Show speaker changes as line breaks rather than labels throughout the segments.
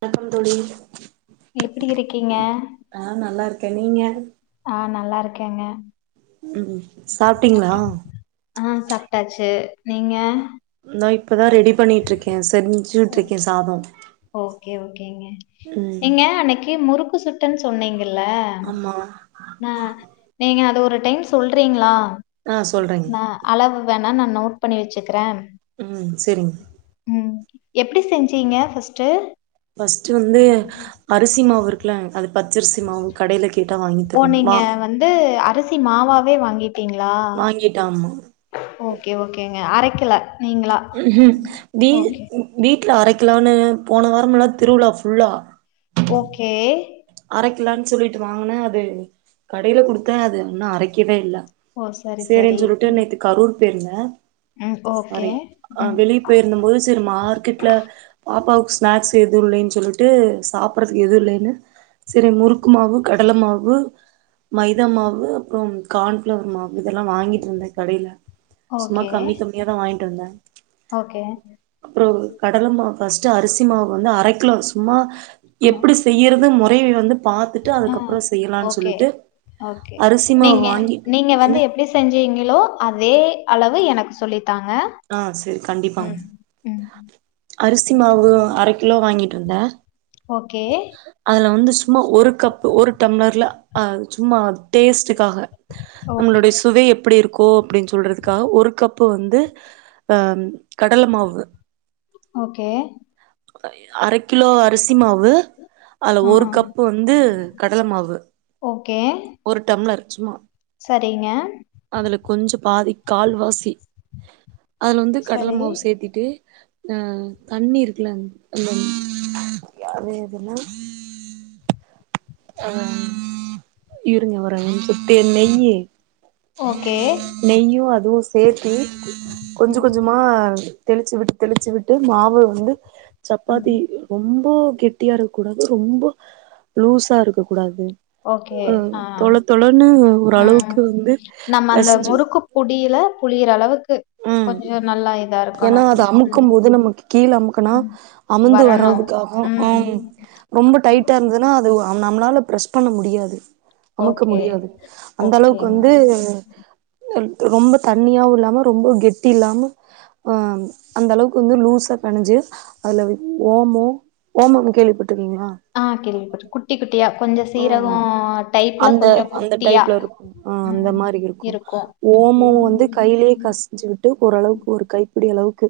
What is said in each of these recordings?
வணக்கம் தோழி
எப்டி இருக்கீங்க?
ஆஹ் நல்லா இருக் கே நீங்க
ஆஹ் நல்லா இருக்கேங்க
உம் சாப்பிட்டீங்களா
ஆஹ் சாப்ட்டாச்சு நீங்க
நா இப்பதா ரெடி பண்ணிட்ருக்கே சி
ஓ ஓகே ஓகேங்க
ம்
நீங்க அன்னைக்கு முறுக் கு சுட்டன் சொன்னீங்க ல்ல
ஆமா
நா நீங்க அது ஒரு ஒரு டைம் சொல்றீங்களா
ஆ சொல்றேங்க
நா அளவு வேண் ணா நா நோட் பண்ணி வெச்சுக்ற
ம் செரிங்
எப்டி செஞ்சீங்க ஃபஸ்ட்டு
ஃபஸ்ட் வந்து அரிசி மாவிருக்ல அது பச்சரிசி மாவு கடைல கே
ஓ நீங்க வந்து அரிசி மாவாவே வாங்கீட்டீங்ளா
வாங்கிட்டாமா
ஓகே ஓகேங்க அர கில
ம் ஹம் வீ வி ட்ல அரைக்கிலான்னு போன வாரம்லா திருவுழா ஃபுல்லா
ஓகே
அரைக்லான் சொல்லிட்டு வாங்குன அது கடைல குடுத்த அது உன்னு அரைக்கவே இல்ல
ஓ சரி சரி.
சேரின் சொல்ட்டு நேத்து கரூர் பேருந்த
ம் ஓகே.
சாரி ஆ
ம்
வெளிய போயிருந்த போது செரி மார்க்கெட்ல பாப்பாவுக் ஸ்நாக்ஸ் எது இல்லன் சொல்லிட்டு சாப்பட்றத எதுவு இல்லன்னு சேரி முறுக்கு மாவு கடல மாவு மைதா மாவு அப்றொம் கான்ஃப்ளவர் மாவு இதெல்லா வாங்கீட்டிருந்த கடைல சும்மா
ஓகே
கம்மி கம்மியாதா வாய்ன்ட்டு வந்த
ஓகே.
அப்றொ கடல மா ஃபஸ்ட்டு அரிசி மாவந்து அரைக்கிலோ சும்மா
ஆ
எப்டி செய்யறது மொ பை வந்து பாத்துட்டு
ஆ.
அதுக்கப்றொ செய்யலான்
ஓகே,
சொல்லீட்டு
ஓகே.
அரிசி மா
நீங்க
வாங்கி
நீங்க
என்ன
வந்து எப்படி செஞ்சீங்களோ, அதே அளவு எனக்கு சொல்லி
ஆ செரி கண்டிப்பா
ம்.
அரிசி மாவு அரக் கிலோ வாங்கீட்டு வந்த
ஓகே,
அதுல வந்து சும்மா ஒரு கப்பு ஒரு டம்ளர்ல அ சும்மா டேஸ்டு க்காஹ
ஓகே,
நம்மளுடை சுவை எப் எப்டி இருக்கோ அப்டின் சொல்றதுக்காஹ ஒரு கப்பு வந்து அம் கடல மாவு
ஓகே
அரைக் கிலோ அரிசி மாவு அல்ல
ஆ,
ஒரு கப்பு வந்து கடல மாவு
ஓகே.
ஒரு டம்ளர் ச்சும்மா
சரிங்க
பாதி கால்வாசி அதுல வந்து கடல
சரி.
மாவு சேத்தீட்டு ஆஹ் தண்ணி இருக் இருங்க யாரு இதுல ஆஹா இருங்க ஒரு நிமிஷம் சுத்தி நெய்
ஓகே.
நெய்யும் அதுவும் சேத்தி கொஞ்சம்
ம்,
கொஞ்சமா தெளிச்சி விட்டு, தெளிச்சி விட்டு மாவு வந்து சப்பாத்தி
ம்.
ரொம்போப் கெட்டியா இருக்க கூடாது, ரொம்ப லூஸா இருக்க கூடாது.
ஓகே
அ
ஆஹ்
தொள தொளன்னு ஒரு
உம்
அளவுக்கு வந்து
நம்ம அந்த
பெசஞ்சு
முறுக்கு புடியில புழியிற அளவுக்கு
உஹ்ம்
கொஞ்சம் நல்லா இதா
ஏன்னா
இருக்கணும்.
அது
ம்,
அமுக்கும் போது நமக்கு கீழ அமுக்கனா
ம்.
அமுந்து
வரணும்.
வர்றதுக்காக,
ம்.
உஹ்ம் ரொம்ப டைட்டா இருந்ததுன்னா அது ஒரு நம்மளால பிரஸ் பண்ண முடியாது. அமுக்க
ஓகே,
முடியாது. அந்த அளவுக்கு
ஓகேங்க.
வந்து ரொம்ப தண்ணியாவும் இல்லாம ரொம்போ கெட்டி இல்லாம ஆஹ் ம் அந்த அளவுக்கு வந்து லூஸா பெணஞ்சி அதுல ஓமம், ஓமம் கேள்விப்பட்
ஆஹ் கேள்விப்பட்ருக்கே. குட்டி குட்டியா கொஞ்சம்
உஹம்
சீரகம் டைப்ல
அந்த
கொஞ்சம்
அந்த
குட்டியா
டைப்ல இருக்கும். ஆஹ் அந்த மாரி இருக்கும். ஓமம் வந்து கையிலேயே பெசஞ்சி விட்டு ஓரளவுக்கு ஒரு கைப்பிடி அளவுக்கு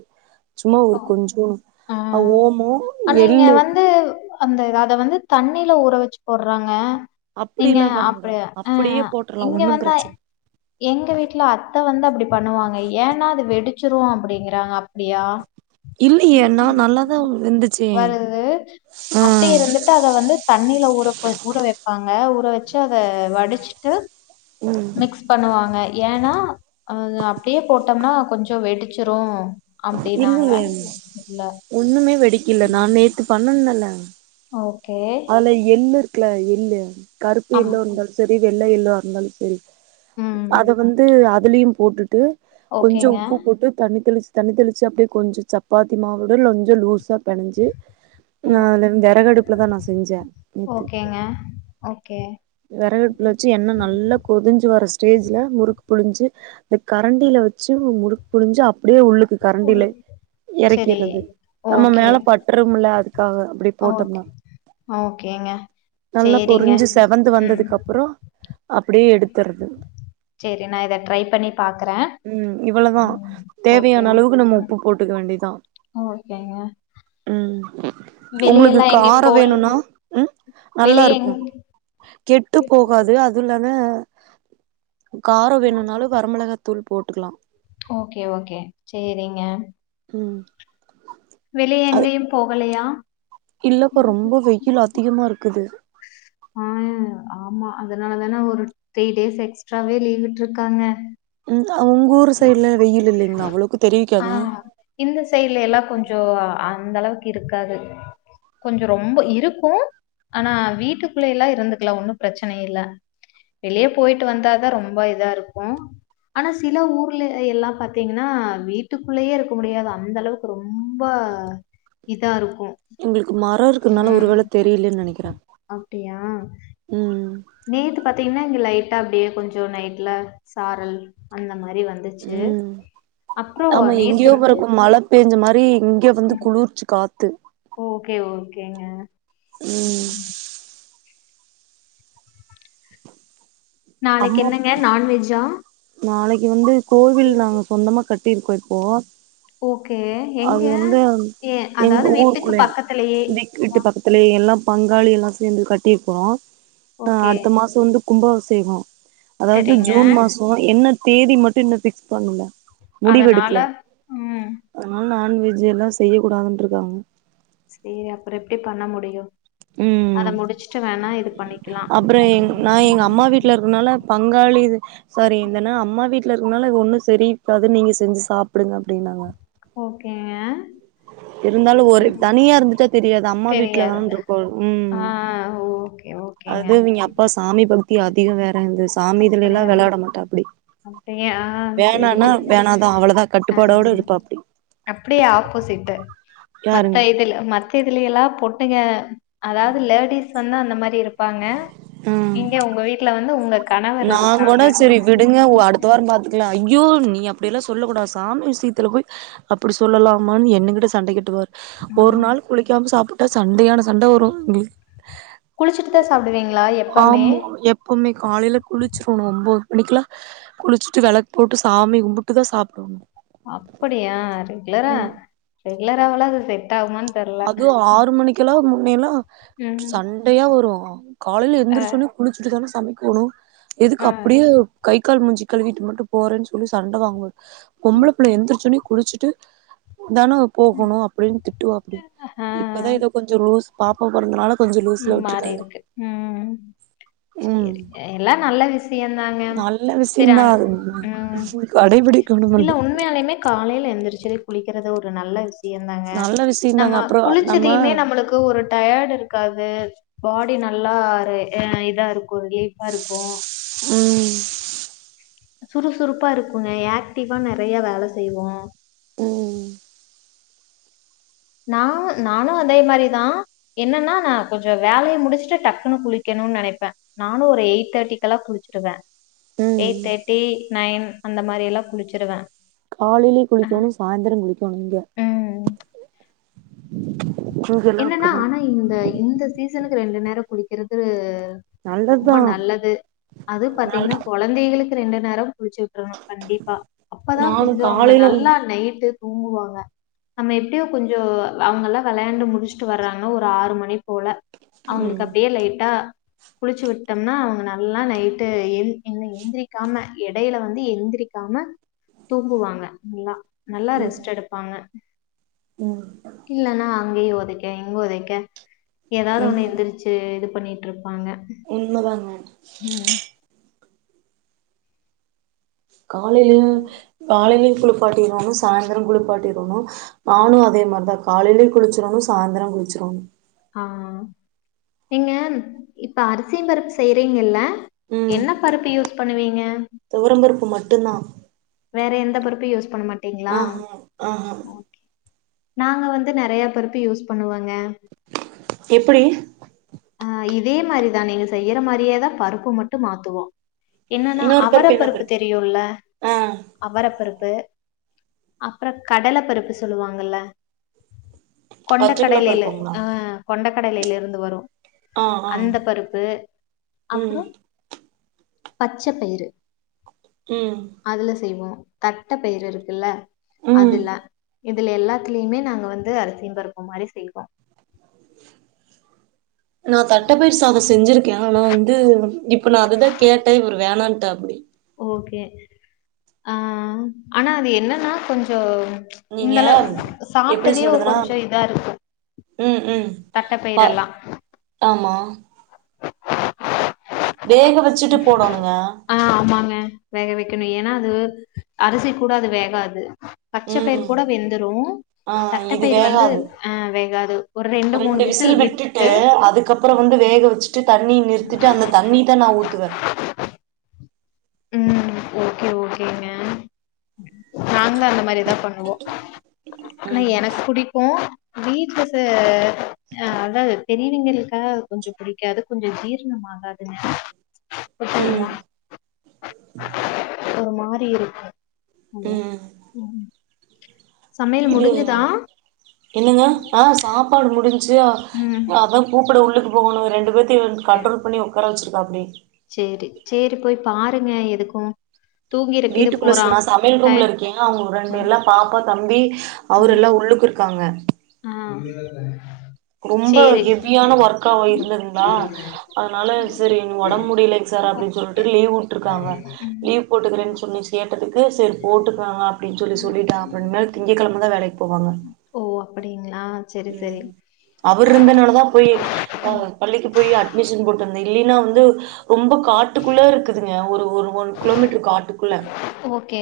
க்கு
ஆஹ்
ஓமோ
ஆனா இங்க
எள்ளு
வந்து அந்த அத வந்து தண் தண்ணியில ஊற வச்சு போட்றாங்க. நீங்க
அப்டிலா
அப்டி
பண்ணக்கூடாது
ஆ ஆ
அப்டியே போட்றலா
இங்க
ஒன்னும்
வந்து
பிரச்சன
எங்க வீட்ல அத்த வந்து அப்டி பண்ணுவாங்க. ஏன்னா அது வெடி வெடுச்சுருவோ அப்டிங்றாங்க. அப்டியா?
இல்லையே நா நல்லாதா வெந்துச்சே
வருது
ஆ
அத்த இருந்துட்டு அத வந்து தண்ணீல ஊறப் ஊற வெப்பாங்க. வெச்சு அத வடிச்சிட்டு
ம்
மிக்ஸ் பண்ணுவாங்க. ஏன்னா அத அப்டியே போட்டோம்னா கொஞ்சோ வெடிச்சுரு அப்டின்னா
இல்லையே, ஒண்ணுமே வெடிக்கல. நா நேத்து பண்ணுனல்ல.
ஓகே
குல எள்ளு கறுப்பு
அம்
எள்ளோ இருந்தாலும் செரி வெள் வெள்ள எள்ளா இருந்தாலு செரி.
ம்
அத வந்து அதுலயு போட்டுட்டு கொஞ்சோ
ஓகேங்க
உப்பு போட்டு தண்ணி தொளிச்சி தண்ணி தொளிச்சி அப்டியே கொஞ்சோ சப்பாத்தி மாவோட இல்ல கொஞ்சோ லூஸாப் பிணஞ்சு
ஓ
ம் துல விறகடுப்புல தா நா செஞ்சே நேத்து
ஓகேங்க ஓகே
விறகடுப்புல வெச்சு எண்ண நல்லா கொதுஞ்சு வர ஸ்டேஜ்ல முருக்கு புழுஞ்சு அத கரண்டில வெச்சு முருக் புழுஞ்சு அப்டியே உள்ளுக் கரண்டில
உள்ள செரி
எறக்கிறது நம்ம
ஓகே
மேல பட்டுறுமுல்லா அதுக்கு காக அப்டி
ஓகே
போட்டோம்னா
ஓகேங்க
நல்லா
சேரிங்க
பொருஞ்சு செவந்து
ம்
வந்ததுக்கப்றோ அப்படியே எடுத்தர்ரது
சேரி நா இத ட்ரை பண்ணி பாக்குறே
உம் இவ்வளதா
ஓகே
தேவையான அளவு
ம்
உப்பு போட்டுக்க வேண்டியதுதா
ஓகேங்க
உ உம் உங்களுக்கு
வெளியெல்லா எங்கயு
காரோ
போல்
வேணுன்னா உஹம் நல்லா
வெளிய
இருக்கு
எங்
கெட்டு போகாது அது இல்லான்ம [inaudible] காரோ வேணுனாலு வரமிளகத் தூள் போட்டுக்கலா
ஓகே ஓகே சேரிங் ஏ
ம்
வெளிய எங்கேயு போகலையா
இல்லப்ப ரொம்ப வெயில் அதிகமா இருக்குத்து
ஆஹ் ஆமா அதனாலதானே ஒரு த்ரீ டேஸ் எக்ஸ்ட்ராவே லீவ்வி்ட்டுருக்காங்க
உங் கூர் சைட்ல வெயிலில்லைங்களா அவ்வளவுக்கு
ஆ
தெரிவிக்காத
அந்தளவுக்கு இருக்காது கொஞ்சோ ரொம்ப இருக்கு ஆனா வீட்டுக்குள்லைலா இருந்துக்குல ஒன்னு ப்ரச்சனை இல்ல வெளிய பொயிட்டு வந்தாாதா ரொம்ப இதா இருக்கு ஆனா சில ஊர்ல் ல்லா பாத்தீங்கன்னா வீட்டுக்குள்ளயே இருக்க முடியாது அந்த அளவுக்கு ரொம்ப இதா இருக்கு
எங்களுக்கு மரோ இருக்கனால ஒரு வேல தெரிலன்னு நினைக்கிறே
அப்டியா நேத்து பாத்தீங்கன்னா இங்க லைட் ட்டா ப்படியே கொஞ்சோ நைட்ல சாரல் அந்த மார்
உம் ஆமா எங்கேயோ
நேத்து
பிறக்கும் மழ பெஞ்ச மாரி ங்க வந்து
ம்
குளிர்ச்சுக்க பாத்து
ஓகே ஓகேங்க
உம் [unintelligible]
நாளைக்கு
அம்மா
என்னங்க நான்வெஜ்ஜா
நாளைக்கு வந்து கோவில் நாங்க சொந்தமா கட் டிரிக்கோ இப்போ
ஓகே
அது
எங்க
வந்து
ஏ
எங்க
அதாவது வீட்டுக்கு
ஊருக்குள்ளயா
பக்கத்துலயே
விக்க வீட்டு பக்கத்துலய எல்லா பங்காளி எல்லா சேர்ந்து கட்டிப்போ ஆஹ்
ஓகே
அடுத்த மாசோ வந்து கும்பகாபி செகோ அதாவ்து
சரிங்க
ஜூன் மாசொ என்ன தேதி மட்டு இன்னு ஃபிக்ஸ் பண்ணல முடிவெடுக்கல
அதனால உம்
அதனால நாண் வெஜு எல்லா செய்ய கூடாதுன்ருக்காங்க
சேரி அப்பறோ எப்டி பண்ண முடியு அத முடிச்சிட்டு வேணா இது பண்ணி
அப்பறோ எங் நா எங்க அம்மா வீட்ல இருக்கனால பங்காளி சாரி இந்தன்னா அம்மா வீட்ல இருக்கத்னால ஒன்னு செரி இக்காது நீங்க செஞ்சு சாப்டுங்க அப்டின்னாங்க
ஓகேங்க
இருந்தாலு ஒரு தனியா இருந்துட்டா தெரியாது அம்மா
தெரியாது
வீட்லதான் இருக்கோ உம்
ஆ ஓகே ஓகேங்க
அது இவிங்க அப்பா சாமி பக்தி அதிகொ வேற இந்த சாமி இதுலேல்லா வெளாட மாட்டாப்புடி
அப்டி ஆஹ் சேரி
வேணாதா அவ்ளதா
அ
கட்டுப்பாடோட இருப்பாப்டி
அப்டி ஆப் போசிட்டு
யாருங்
மத்த இதுல மத் த இதுலேல்லா பொட்டுங்க அதாவ்து லேடீஸ் வந்து அந்த மாரி இருப் பாங்க
ஆ
நீங்க உங்க வீட்ல வந் து உங்க கணவர் இருக்காங்க
க அடுத்த வாரொ பாத்துக்கலா ஐயோ நீ அப்டில்லா சொ சொல்லக் கூடா சாமி விஷயத்துல போய் அப்டி சொல்லலாமான் என்னுக்கிட்ட சண்டை கட்டுவார் ஒரு
ம்
நாள் குளிக்காம சாப் டா சண்டையான சண்ட வரு எங்ளு
குளிச்சுட்டு தா சாப்டுவீங்களா எப்பமே
ஆமா எப்பவுமே காலைல குளிச்சிர்ணு ஒம்போது மணிக்குல்லா குளிச்சிட்டு வெளக்கு போட்டு சாமி கும்புட்டு தா சாப்டணு
அப்புடியா ரெகுலரா லராவுலா அது செட் டாவுமான் தெர்ல
க்கெல்லா முன்னையெல்லா
ம்
சண்டையா வரு அ காலைல
அ
எந்துரிச்சோனே குளிச்சிட்டு தான தமிக்கோணு இதுக்
அ
அப்புடியோ கை கல் மூஞ்சி கழுவிட்டு மட்டு போறேன் சொல்லி சண்ட வாங்வ கொம்ளப் புள்ள எந்துருச்சோனே குளிச்சிட்டு தானு போகோணு அப்புடின் திட்டுவாக்கி
ஆ
இப்பதா எதோ கொஞ்சரோ ஓஸ் பாப்பா பொறந்தனால கொஞ்சம் லூஸ்ல
ம்
விட்டுருக்காரு
மாறிருக்கு ம்ம் ம்
ம்
சேரி எல்லா நல்ல விஷியந்
நல்ல விஷியிந்தா
ம்
அதுவு கடைபிடிக்கிணுமல்ல
செரி குளிக்கிறத ஒரு நல்ல விஸ் தியந்தாங்க
நல்ல விஷயந்தாங்க
நம்ம
அப்புறோ நம்ம
குளிச்சிதியுமே நம்மளுக்கு ஒரு டயட் இருக் து பாடி நல்லா ரே எ இதாருக் கோ ரிலீஃபாருக்கு
ம்
சுறுசுறுப்பா இருக்குங்க யாக்டிவா நெறைய வேல செய்வோ
ம் ம்
நா நாளா அதே மாரிதா என்னன்னா நா கொஞ்சோ வேலய முடுஷ்ட்டு டக்குனு குளிக்கணுன் நெனைப்ப நானு ஒரு எயிட் தேட்டிக்கல்லா குளிச்சிடுவ
ம்
எயிட் தேட்டி நயன் அந்த மாரி எல்லா குளிச்சிருவ
காலைல்யு குளிக்கோணு சாய்ந்துர குளிக்கோண் இங்க இங்கெல்லா
என்னனா
அப்டிதா
ஆனா இந்த இந்த சீசனுக் ரெண்டு நேர் ட குளிக்கிறது ரொம்ப
நல்லதுதா
நல்லது அதுவ்
நல்
பாத்தீங்னா கொழந்தைகளுக் ரெண்டு நேரவ் குளிச்சு விட்ரணு கண்டிப்பா அப்பதா
நானு
கொஞ்சோ அவுங்க
காலையில ம்
நல்லா நைட்டு தூங்குவாங்க நம்ம எப்டியோ கொஞ்சோ அவுங்கல்லா வெளையாண்டு முட் முஷ்ட்டு வர்றாங்க ஒரு ஆறு மணி போல அவுங்ளுக்கு அப்டே லைட்டா குளிச்சு விட்டம்னா அவுங்க நல்லா நைட்டு என் என்ன எந்ரிக்காம எடைல வந்து எந்ரிக்காம தூங்குவாங்க ல்லா நல்லா
ம்
ரெஸ்ட் எடுப்பாங்க
ம்
இல்லனா அங்கயே வொ எங் உதைக்க எதாவது ஒண்ணு
உண்மதா
எந்திரிச்சு இதுப் பண்ணிட்ருப்பாங்க
உண்மதாங்க
உம்
காலையிலயு காலையிலயு குளிப்பாட்டி [unintelligible] சாய்ந்ரோ குளிப்பாட்டிறனு நானு அதே மார்தா காலையிலேயு குளிச்சிரோணு சாய்ந்ரோ குளிச்சிரோணு
ஆ, நீங்க இப்ப அரிசிம் பருப்பு செய்றீங்கல்ல
ம்
என்ன பருப்பு யூஸ் பண்ணுவீங்க
மட்டுதா
வேற எந்த பருப்பையு யூஸ் பண்ண மாட்டீங்களா
ஆஹா ஆஹா
நாங்க வந்து நெறையா பருப்பு யூஸ் பண்ணுவோந்
எப்புடி
ஆ இதே மாரிதா நீங்க செய்யற மாதிரியேதா பருப்பு மட்டு மாத்துவோ என்னன்னா அவர பருப்பு தெரியுல்ல
ஆ
அவர பருப்பு அப்றோ கடல பருப்பு சொல்லுவாங்கல்ல
பச்ச
கொண்டக்கடலைல
கலப்பருப்புங்களா
ஆ கொண்டக்கடலைல இருந்து வரு
ஆ ஆ
அந்த பருப்பு
ம்
அப்றோ பச்ச பயிரு
ம்
அதுல செய்வோ தட்ட பயிரு இருக்குல்ல
ம்
அதுல்ல இதுல எல்லாத்துலயுமே நாங்க வந்து அரிசிம் பருப்பு மாரி செய்வோ
நா தட்டப்பயிர் சாதோ செஞ்சிருக்கே ஆனா வந்து இப் இப்ப நா அதுதா கேட்டே இவரு வோனாட்டப்டி
ஓகே ஆ ஆனா அது என்னன்னா கொஞ்சோ ம்ச்
நீங்க
இந்த அளவு
எப்டி
சாப்ட்டதியு ஒ
சொல்றதுன்னா
கொஞ்சோ இதா இருக்கு
ம் ம் ப
தட்டப்பயிரெல்லா
ஆமா வேக வச்சுட்டு போடணுங்க
ஆ ஆமாங்க வேக வைக்கணு ஏன்னா அது அரிசி கூட அது வேகாது பச்ச பயிர்
ம்
கூட வெந்துரு
ஆ இது
தட்டப்பயிர் வந்து
வேகாது
ஆ வேகாது ஒரு ரெண்டு மூணு விசில் விட்டுட்டு
ட்டு தண்ணி நிறுத்திட்டு அந்த தண்ணிதா நா ஊத்துவே
உம் ஓகே ஓகேங்க நாங்களு அந்த மாரியேதா பண்ணுவோ ஆனா
ம்
எனக்கு பிடிக்கு வீட்லச அ அதாவது பெரியவிங்ளுக்கா கொஞ்சோ பிடிக்காது கொஞ்சோ ஜீர்ணமாகாதுங்க
ம்
[unintelligible] ஒரு மாரி இருக்கு அப்டியா
ம் [unintelligible] என்னங்க ஆஹ் சாப்பாடு முடிஞ் சு
ம்
அவ கூப்பிட உள்ள கூ போணு ரெண்டு பேத் தி வந்து
ஓகே
கண்ட்ரோல் பண்ணி உக்கார வச்சுரு சோ அப்டி
சேரி சேரி போய் பாருங்க எதுக்கு தூங்கிருக்கு இது
வீட்டுக்குள்ள
போறா
ச நா சமையல்
டய
ரூம்ல இருக்கே அவங்க ரெண்டு
ம்
எல்லா பாப்பா தம்பி
ம்
அவருல்லா உள்ளுக்கு இருக்காங்க
ஆ
ரொம்ப
சேரி
ஹெவியான ஒர்க்காவே இருந்துதுங்களா அதனால சரி ஒடம்பு முடியலங் சார் அப்டின்னு சொல்ட்டு
ஓகே
லீவ் வுட்டுருக்காங்க
ம்
லீவ் போட்டுக்றேன்னு சொல்லி கேட்டதுக் கு சரி போட்டுக்கங்க அப்டின்னு சொல்லி சொல்லிட்டாங் அப்பனா திங்க கெழமதா வேலைக்கு போவாங்க
ஓ அப்டிங்களா செரி
ம்
செரி
அவர் இர்ந்தனாலதா போய் அ பள்ளிக்கு போய் அட்மிஷன் போட்டு த இல்லின்னா வந்து ரொம்ப காட்டுக்குள்ள இருக்குதுங்க ஒரு ஒரு ஒன் கிலோமீட்டர் காட்டுக்குள்ள
ஓகே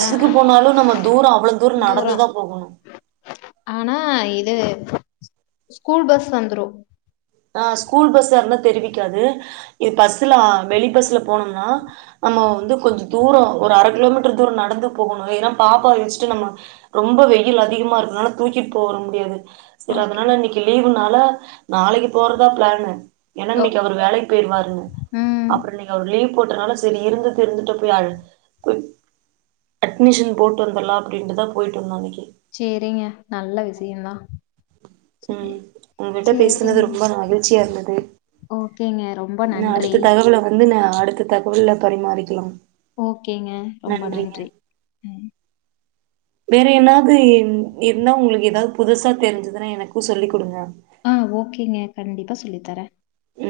ஆ
போனாலு நம்ம தூரொ அவ்லோ தூரொ
தூரோ
நடந்துதா போகணு
ஆனா இது ஸ்கூல் பஸ் வந்துரு
ஆ ஸ்கூல் பஸ்ஸா இருந்தா தெரிவிக்காது இது பஸ்லா வெளி பஸ்ல போனம்னா நம்மொ வந்து கொஞ்ச தூரோ ஒரு அர கிலோமீட்டர் தூரோ நடந்து போகணு ஏன்னா பாப்பா வச்சுட்டு நம்ம ரொம்ப வெயில் அதிகமா இருக்கறனால தூக்கிட்டு போர முடியாது சரி
ஓகே
அதுனால இன்னைக்கு லீவ் னால நாளைக்கு போறதா பிளானு ஏன்னா இன்னைக்கு
ஓகே
அவரு வேலைக்கு போயிருவாருன்
ம்
அப்றோ இன்னைக்கு அவர் லீவ் போட்டனால சரி இருந்தது இருந்துட்டோ போய் அட் போய் அட்மிஷன் போட்டு வந்தர்லா அப்டின்ட்டுதா போய்ட்டு வந்தோ இன்னைக்கு
சேரிங்க நல்ல விஷயந்தா
உம்
சேரி
உங்கள்ட்ட பேசுனது
சேரிங்
ரொம்ப மகிழ்ச்சியா இருந்துது
ஓகேங்க ரொம்ப
நா
நன்றி
அடுத்த தகவல வந்து நா அடுத்த தகவல்ல பரிமாறிக்லா
ஓகேங்க ரொம்ப நன்றி ம்
வேற என்னாவது இன் இருந்தா உங்களுக் எதாவது புதுசா தெரிஞ்சுதுன்னா எனக்கு சொல்லிக் குடுங்க
ஆ ஓகேங்க கண்டிப்பா சொல்லித் தர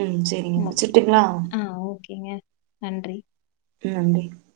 ம் செரிங்க
மேகே
வச்சுட்டுங்களா
ஆ
ம்
ஓகேங்க நன்றி
நன்றி